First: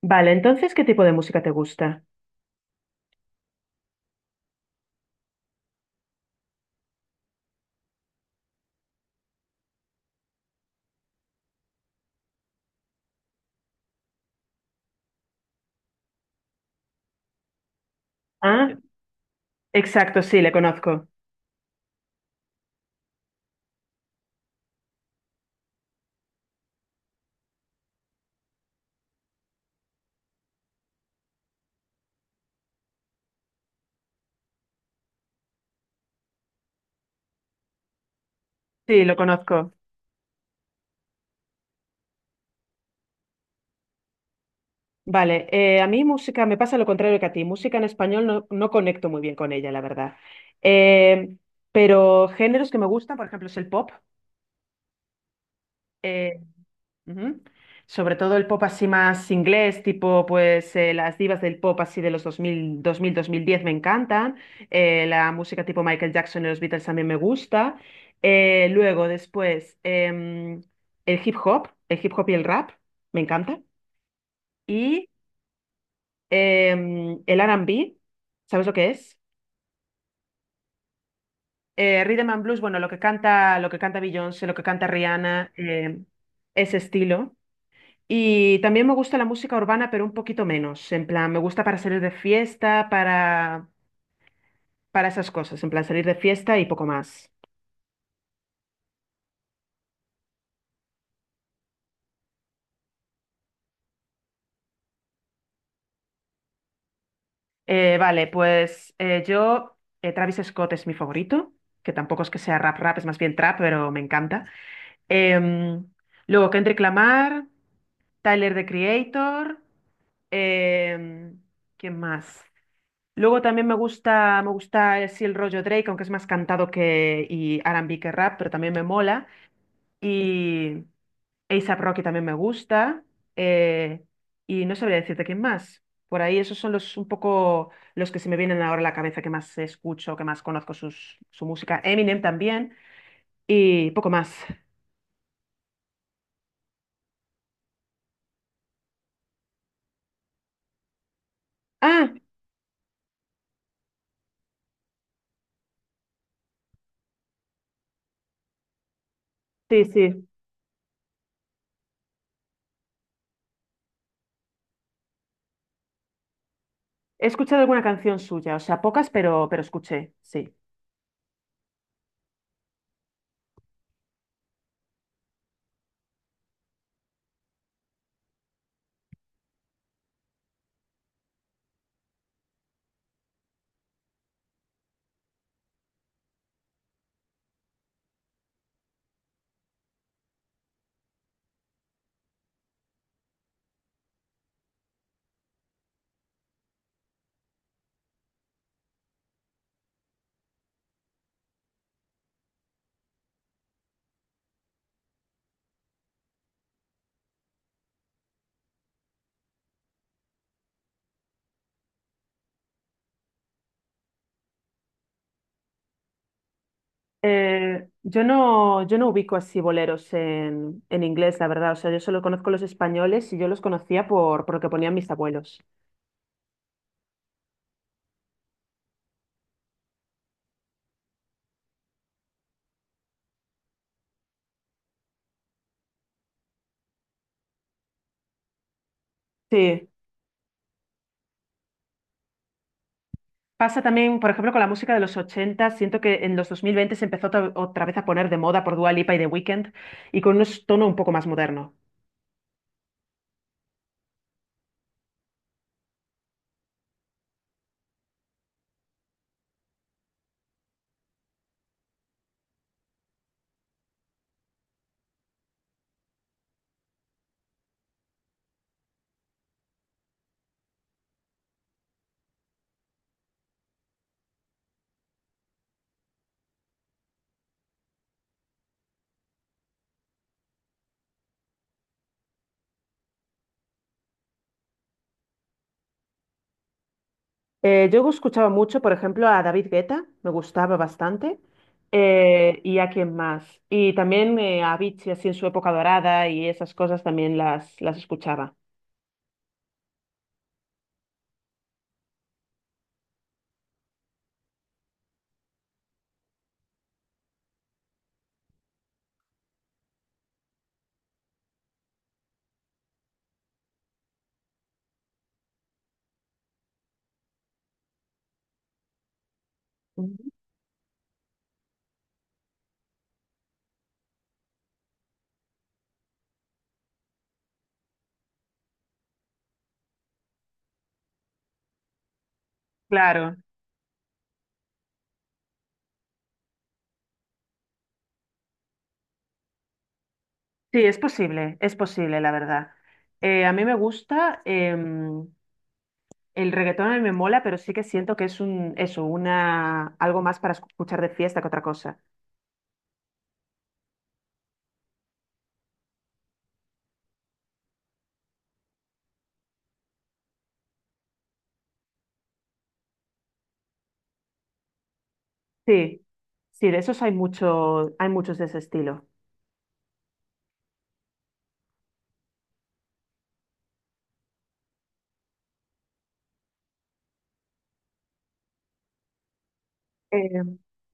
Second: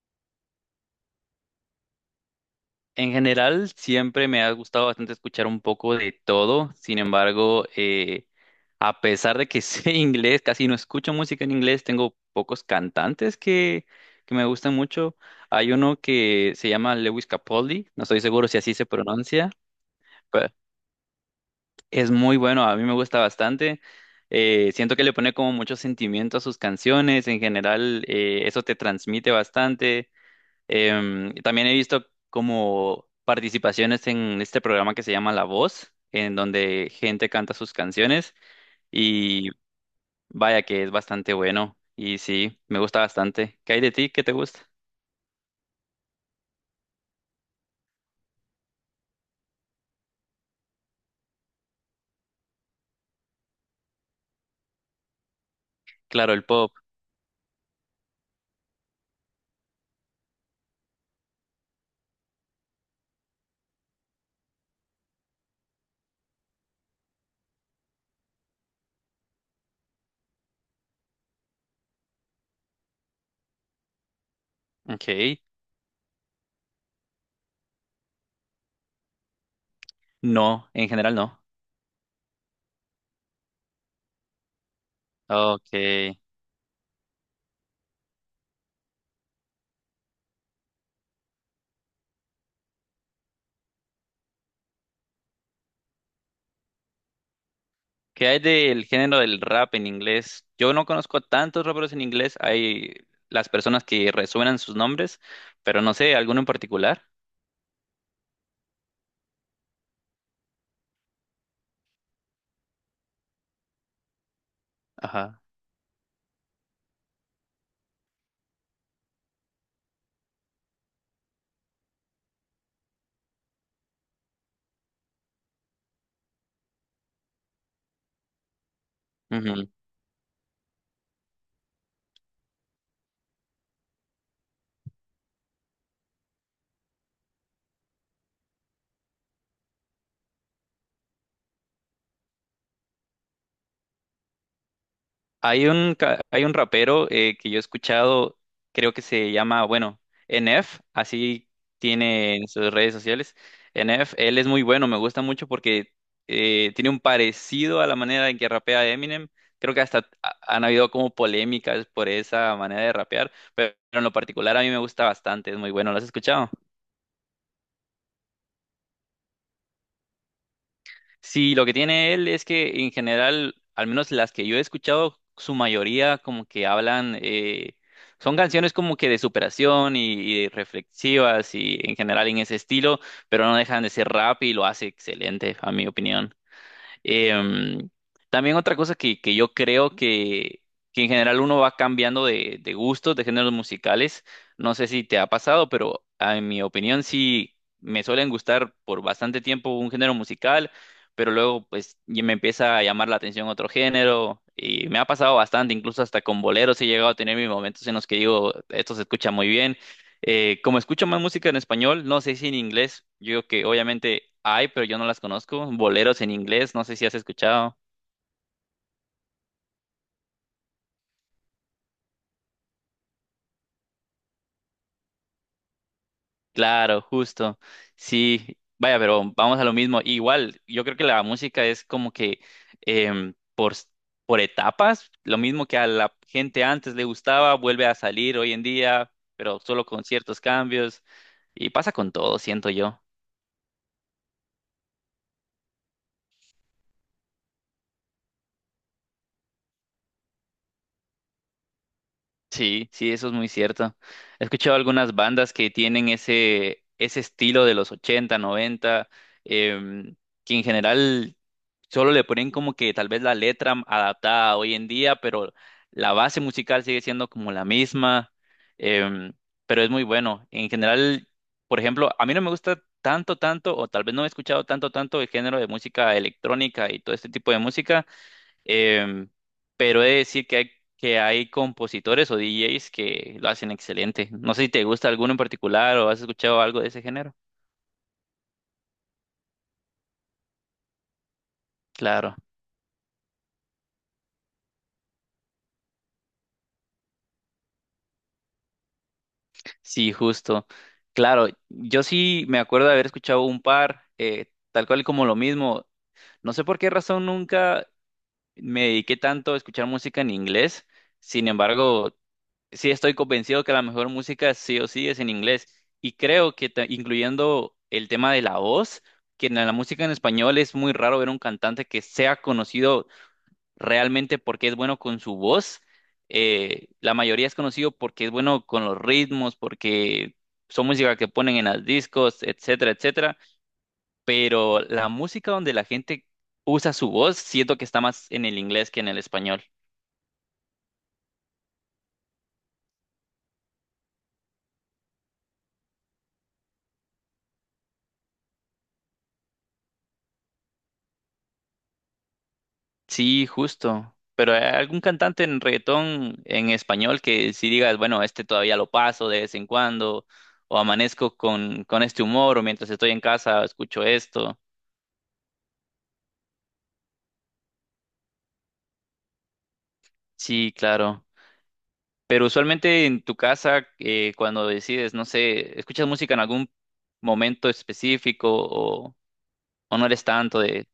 Vale, entonces, ¿qué tipo de música te gusta? En general, siempre me ha gustado bastante escuchar un poco de todo. Sin embargo, a pesar de que sé inglés, casi no escucho música en inglés, tengo pocos cantantes que me gustan mucho. Hay uno que se llama Lewis Capaldi, no estoy seguro si así Ah, se pronuncia, exacto, sí, pero le conozco. es muy bueno, a mí me gusta bastante. Siento que le pone como mucho sentimiento a sus canciones. En general, eso te transmite bastante. También he visto como participaciones en este programa que se llama La Voz, en donde gente canta sus canciones Sí, lo y conozco. vaya que es bastante bueno y sí, me gusta bastante. ¿Qué hay de ti? ¿Qué te gusta? Vale, a mí música me pasa lo contrario que a ti. Música en español no, no conecto muy bien con ella, la verdad. Eh, pero géneros que me gustan, por ejemplo, es el pop. Claro, eh, el pop. Ujú. Sobre todo el pop así más inglés, tipo pues las divas del pop así de los dos mil 2010 me encantan. La música tipo Michael Jackson y los Beatles también me gusta. Luego, después, el hip hop y el rap, me encanta. Ok. El R&B, ¿sabes lo que es? No, en general no. Rhythm and Blues, bueno, lo que canta Beyoncé, lo que canta Rihanna, Ok. Ese estilo. Y también me gusta la música urbana, pero un poquito menos. En plan, me gusta para salir de fiesta, para esas cosas. En plan, salir de fiesta y poco más. ¿Qué hay del género del rap en inglés? Yo no conozco tantos raperos en inglés. Hay las personas que resuenan sus nombres, pero no sé, ¿alguno en particular? Vale, pues yo, Travis Scott es mi favorito, que tampoco es que sea rap rap, es más bien trap, pero me encanta. Ajá. Em, luego Kendrick Lamar, Tyler, The Creator. Em, ¿qué más? Luego también me gusta así el rollo Drake, aunque es más cantado que y R&B que rap, pero también me mola. Y A$AP Rocky también me gusta. eh, y no sabría decirte quién más. Por ahí esos son los un poco los que se me vienen ahora a la cabeza que más escucho, que más conozco su música. Eminem también y poco más. Hay un rapero que yo he escuchado, creo que se llama, bueno, NF, así Ah, tiene en sus redes sociales. NF, él es muy bueno, me gusta mucho porque tiene un parecido a la manera en que rapea Eminem. Creo que sí, sí. Han habido como polémicas por esa manera de rapear, pero en lo particular a mí me gusta bastante, es muy bueno. ¿Lo has escuchado? He escuchado alguna canción suya, o sea, pocas, pero escuché, sí. Sí, lo que tiene él es que en general, al menos las que yo he escuchado, su mayoría como que hablan, son canciones como que de superación y reflexivas y en general en ese estilo, pero no dejan de ser rap y lo hace excelente, a mi opinión. Em, También otra cosa que yo creo que en general uno va cambiando de gustos, de géneros musicales. No sé si te ha pasado, pero en mi opinión sí me suelen gustar por bastante tiempo un género musical, pero luego pues y me empieza a llamar la atención otro género y me ha pasado bastante, incluso hasta con boleros he llegado a tener mis momentos en los que digo, esto se escucha muy bien. Como escucho más música en español, no sé si en inglés, yo digo que obviamente hay, pero yo no las conozco. Boleros en inglés, no sé si has escuchado. Yo no ubico así boleros en inglés, la verdad. O sea, yo solo conozco los españoles y yo los conocía por lo que ponían mis abuelos. Claro, justo. Sí, vaya, pero vamos a lo mismo. Igual, yo creo que la música es como que em, por, s- por etapas, lo mismo que a la gente antes le gustaba, vuelve a salir hoy en día, pero solo Sí. con ciertos cambios. Y pasa con todo, siento yo. Pasa también, por ejemplo, con la música de los ochenta. Siento que en los 2020 se empezó otra vez a poner de moda por Dua Lipa y The Weeknd y con un tono un poco más moderno. Sí, sí, eso es muy cierto. He escuchado algunas bandas que tienen ese estilo de los 80, 90, em, que en general solo le ponen como que tal vez la letra adaptada a hoy en día, pero la base musical sigue siendo como la misma, em, pero es muy bueno. En general, por ejemplo, a mí no me gusta tanto, o tal vez no he escuchado tanto el género de música electrónica y todo este tipo de música. Em, pero he de decir que hay compositores o DJs que lo hacen excelente. No sé si te gusta alguno en particular o has escuchado algo de ese género. Yo escuchaba mucho, por ejemplo, a David Guetta, me gustaba bastante. Claro, ¿Y a quién más? Y también a Avicii, así en su época dorada y esas cosas también las escuchaba. sí, justo. Claro, yo sí me acuerdo de haber escuchado un par, tal cual como lo mismo. No sé por qué razón nunca me dediqué tanto a escuchar música en inglés. Sin embargo, sí estoy convencido que la mejor música sí o sí es en inglés. Y creo que incluyendo el tema de la voz, que en la música en Ujú. español es muy raro ver un cantante que sea conocido realmente porque es bueno con su voz. La mayoría es conocido porque es bueno con los ritmos, porque son música que ponen en los discos, etcétera, Claro. etcétera. Pero la música donde la gente usa su voz, siento que está más en el inglés que en el español. Sí, es posible, la verdad. A mí me gusta, el reggaetón a mí me mola, pero sí que siento que es un, eso, una, algo más para escuchar de fiesta que otra cosa. Sí, justo. Pero ¿hay algún cantante en reggaetón en español que si digas, bueno, este todavía lo paso de vez en cuando, o amanezco con este humor, o mientras estoy en casa escucho esto? Sí, sí, de esos hay mucho, hay muchos de ese estilo. Sí, claro. Pero usualmente en tu casa, cuando decides, no sé, ¿escuchas música en algún momento específico o no eres Em, tanto de...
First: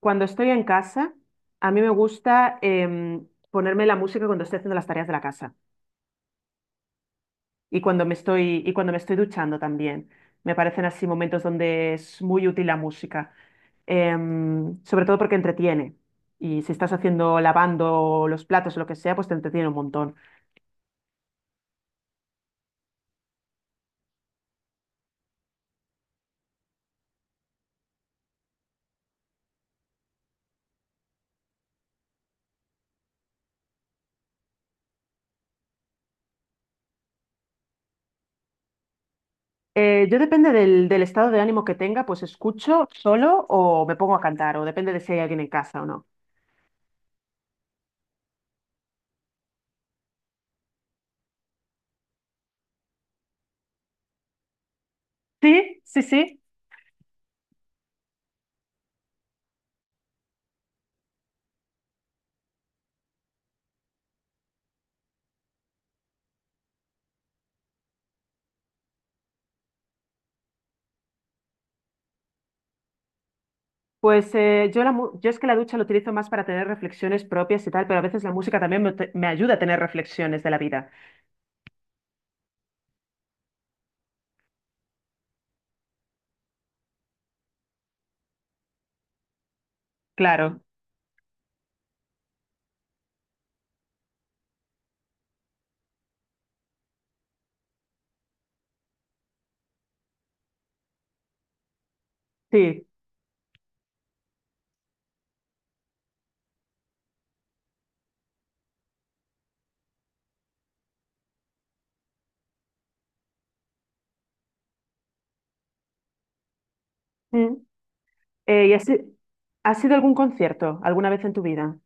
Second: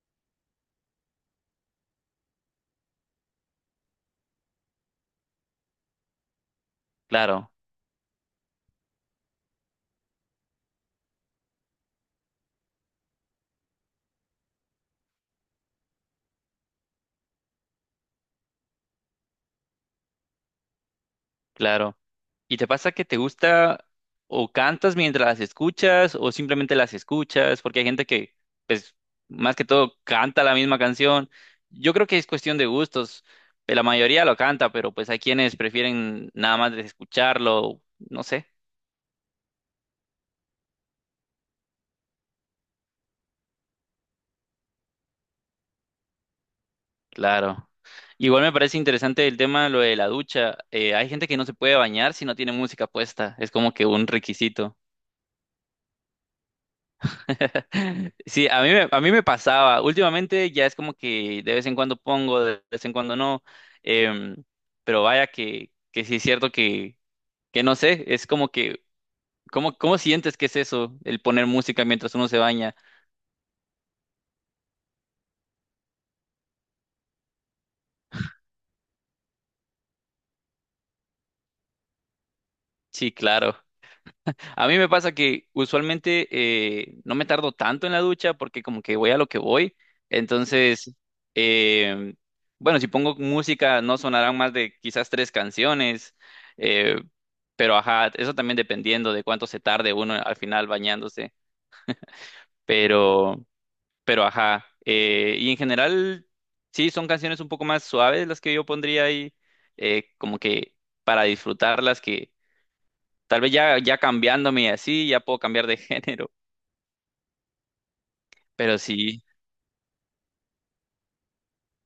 cuando estoy en casa, a mí me gusta ponerme la música cuando estoy haciendo las tareas de la casa. Claro, Y cuando me estoy duchando también. Me parecen así momentos donde es muy útil la música. Sobre todo porque entretiene. Y si estás haciendo, lavando los platos o lo que sea, pues te entretiene un montón. claro. ¿Y te pasa que te gusta o cantas mientras las escuchas o simplemente las escuchas? Porque hay gente que, pues, más que todo canta la misma canción. Yo creo que es cuestión de gustos. La mayoría lo canta, pero pues hay quienes prefieren nada más de escucharlo. No sé, Yo depende del estado de ánimo que tenga, pues escucho solo o me pongo a cantar, o depende de si hay alguien en casa o no. claro. Igual me parece interesante el tema, lo de la ducha. Hay gente que no se puede bañar si no tiene música puesta. Es como que un requisito. Sí, sí, sí. Sí, a mí me pasaba. Últimamente ya es como que de vez en cuando pongo, de vez en cuando no. em, pero vaya que sí es cierto que no sé, es como que, ¿cómo, cómo sientes que es eso, el poner música mientras uno se baña? Pues yo es que la ducha lo utilizo más para tener reflexiones propias y tal, pero a veces la música también me ayuda a tener reflexiones de la vida. Sí, claro. A mí me pasa que usualmente no me tardo tanto en la ducha porque como que voy a lo que voy. Claro, Entonces, eh, bueno, si pongo música no sonarán más de quizás tres canciones, eh, pero ajá, eso también dependiendo de cuánto se tarde uno al final bañándose. sí. Pero, pero ajá, y en general sí son canciones un poco más suaves las que yo pondría ahí, como que para disfrutarlas que tal vez ya cambiándome y así ya puedo cambiar de género. Mm. ¿Y Pero sí, has ido a algún concierto alguna vez en tu vida?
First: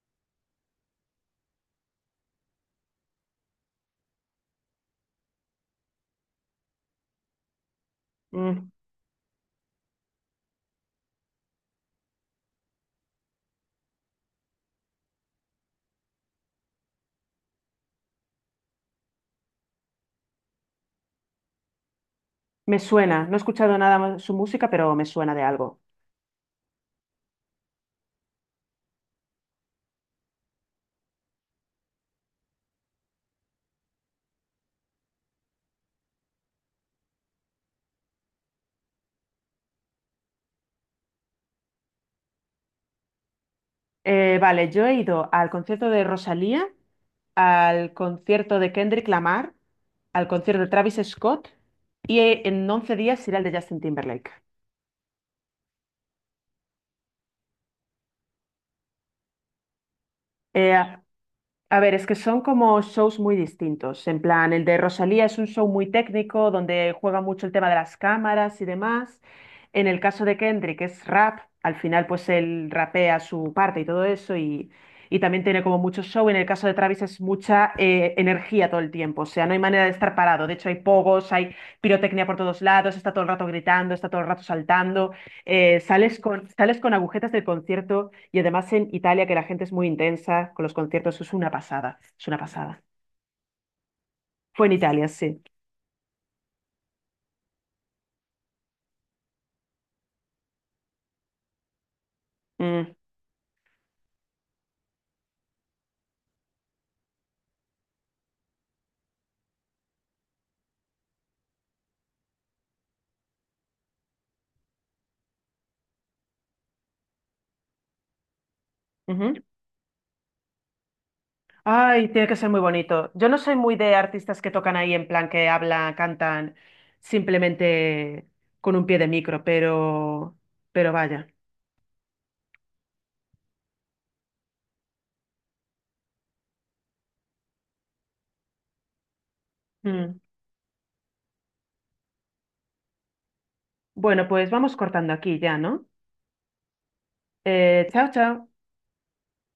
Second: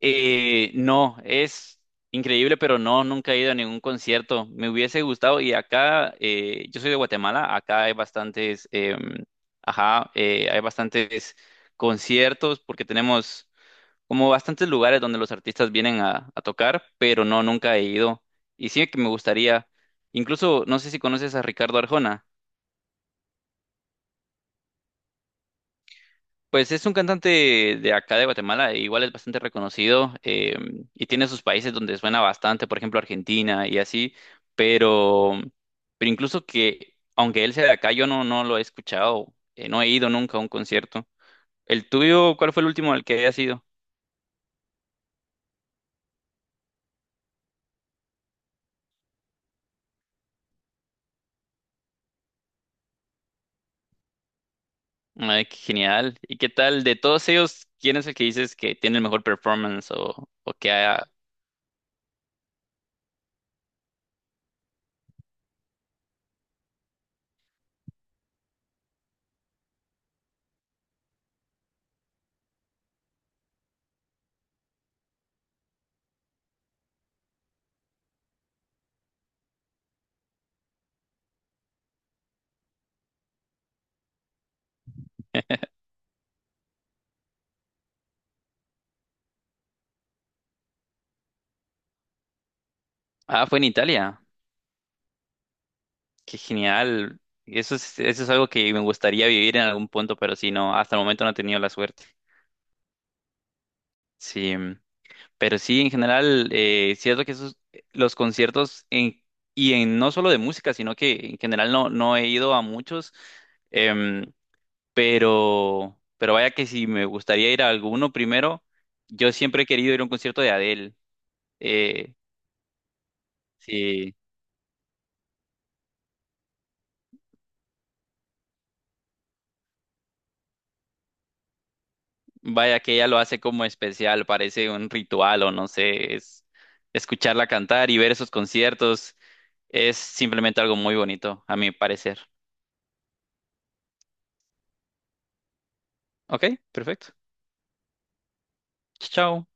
no, es increíble, pero no, nunca he ido a ningún concierto. Me hubiese gustado y acá, yo soy de Guatemala, acá hay Mm, bastantes, ajá, hay bastantes conciertos porque tenemos como bastantes lugares donde los artistas vienen a tocar, pero no, nunca he ido. Y sí que me gustaría, incluso, no sé si conoces a Ricardo Arjona. me suena, no he escuchado nada más de su música, pero me suena de algo. Pues es un cantante de acá de Guatemala, e igual es bastante reconocido, y tiene sus países donde suena bastante, por ejemplo Argentina y así, pero, pero incluso que, aunque él sea de acá, yo no lo he escuchado, no he ido nunca a un concierto. ¿El tuyo, cuál fue el último al que hayas ido? Vale, yo he ido al concierto de Rosalía, al concierto de Kendrick Lamar, al concierto de Travis Scott y en 11 días iré al de Justin Timberlake. Ay, qué genial. ¿Y qué tal? De todos ellos, ¿quién es el que dices que tiene el mejor performance o que Eh, ha... A ver, es que son como shows muy distintos. En plan, el de Rosalía es un show muy técnico donde juega mucho el tema de las cámaras y demás. En el caso de Kendrick es rap. Al final, pues él rapea su parte y todo eso y también tiene como mucho show. En el caso de Travis es mucha energía todo el tiempo. O sea, no hay manera de estar parado. De hecho, hay pogos, hay pirotecnia por todos lados, está todo el rato gritando, está todo el rato saltando. Sales con agujetas del concierto. Y además en Italia, que la gente es muy intensa con los conciertos, es una pasada, es una pasada. Ah, fue en Italia. Fue en Italia, sí. Qué genial. Eso es algo que me gustaría vivir en algún punto, pero sí, no, hasta el momento no he tenido la suerte. Mm, Sí, mm, pero sí, en general, cierto que esos, los conciertos y en no solo de música, sino que en general no he ido a muchos, em, pero vaya que si me gustaría ir a alguno primero, yo ujú. siempre he querido ir a un concierto de Adele. Ay, Eh, tiene que ser muy bonito. Yo no soy muy de sí, artistas que tocan ahí en plan que hablan, cantan simplemente con un pie de micro, pero vaya. Vaya que ella lo hace como especial, parece un ritual o no sé, es escucharla cantar y ver esos conciertos es Mm. simplemente algo muy bonito, a mi parecer. Bueno, pues vamos cortando aquí ya, ¿no? Ok, perfecto. Chao, chao. Chao.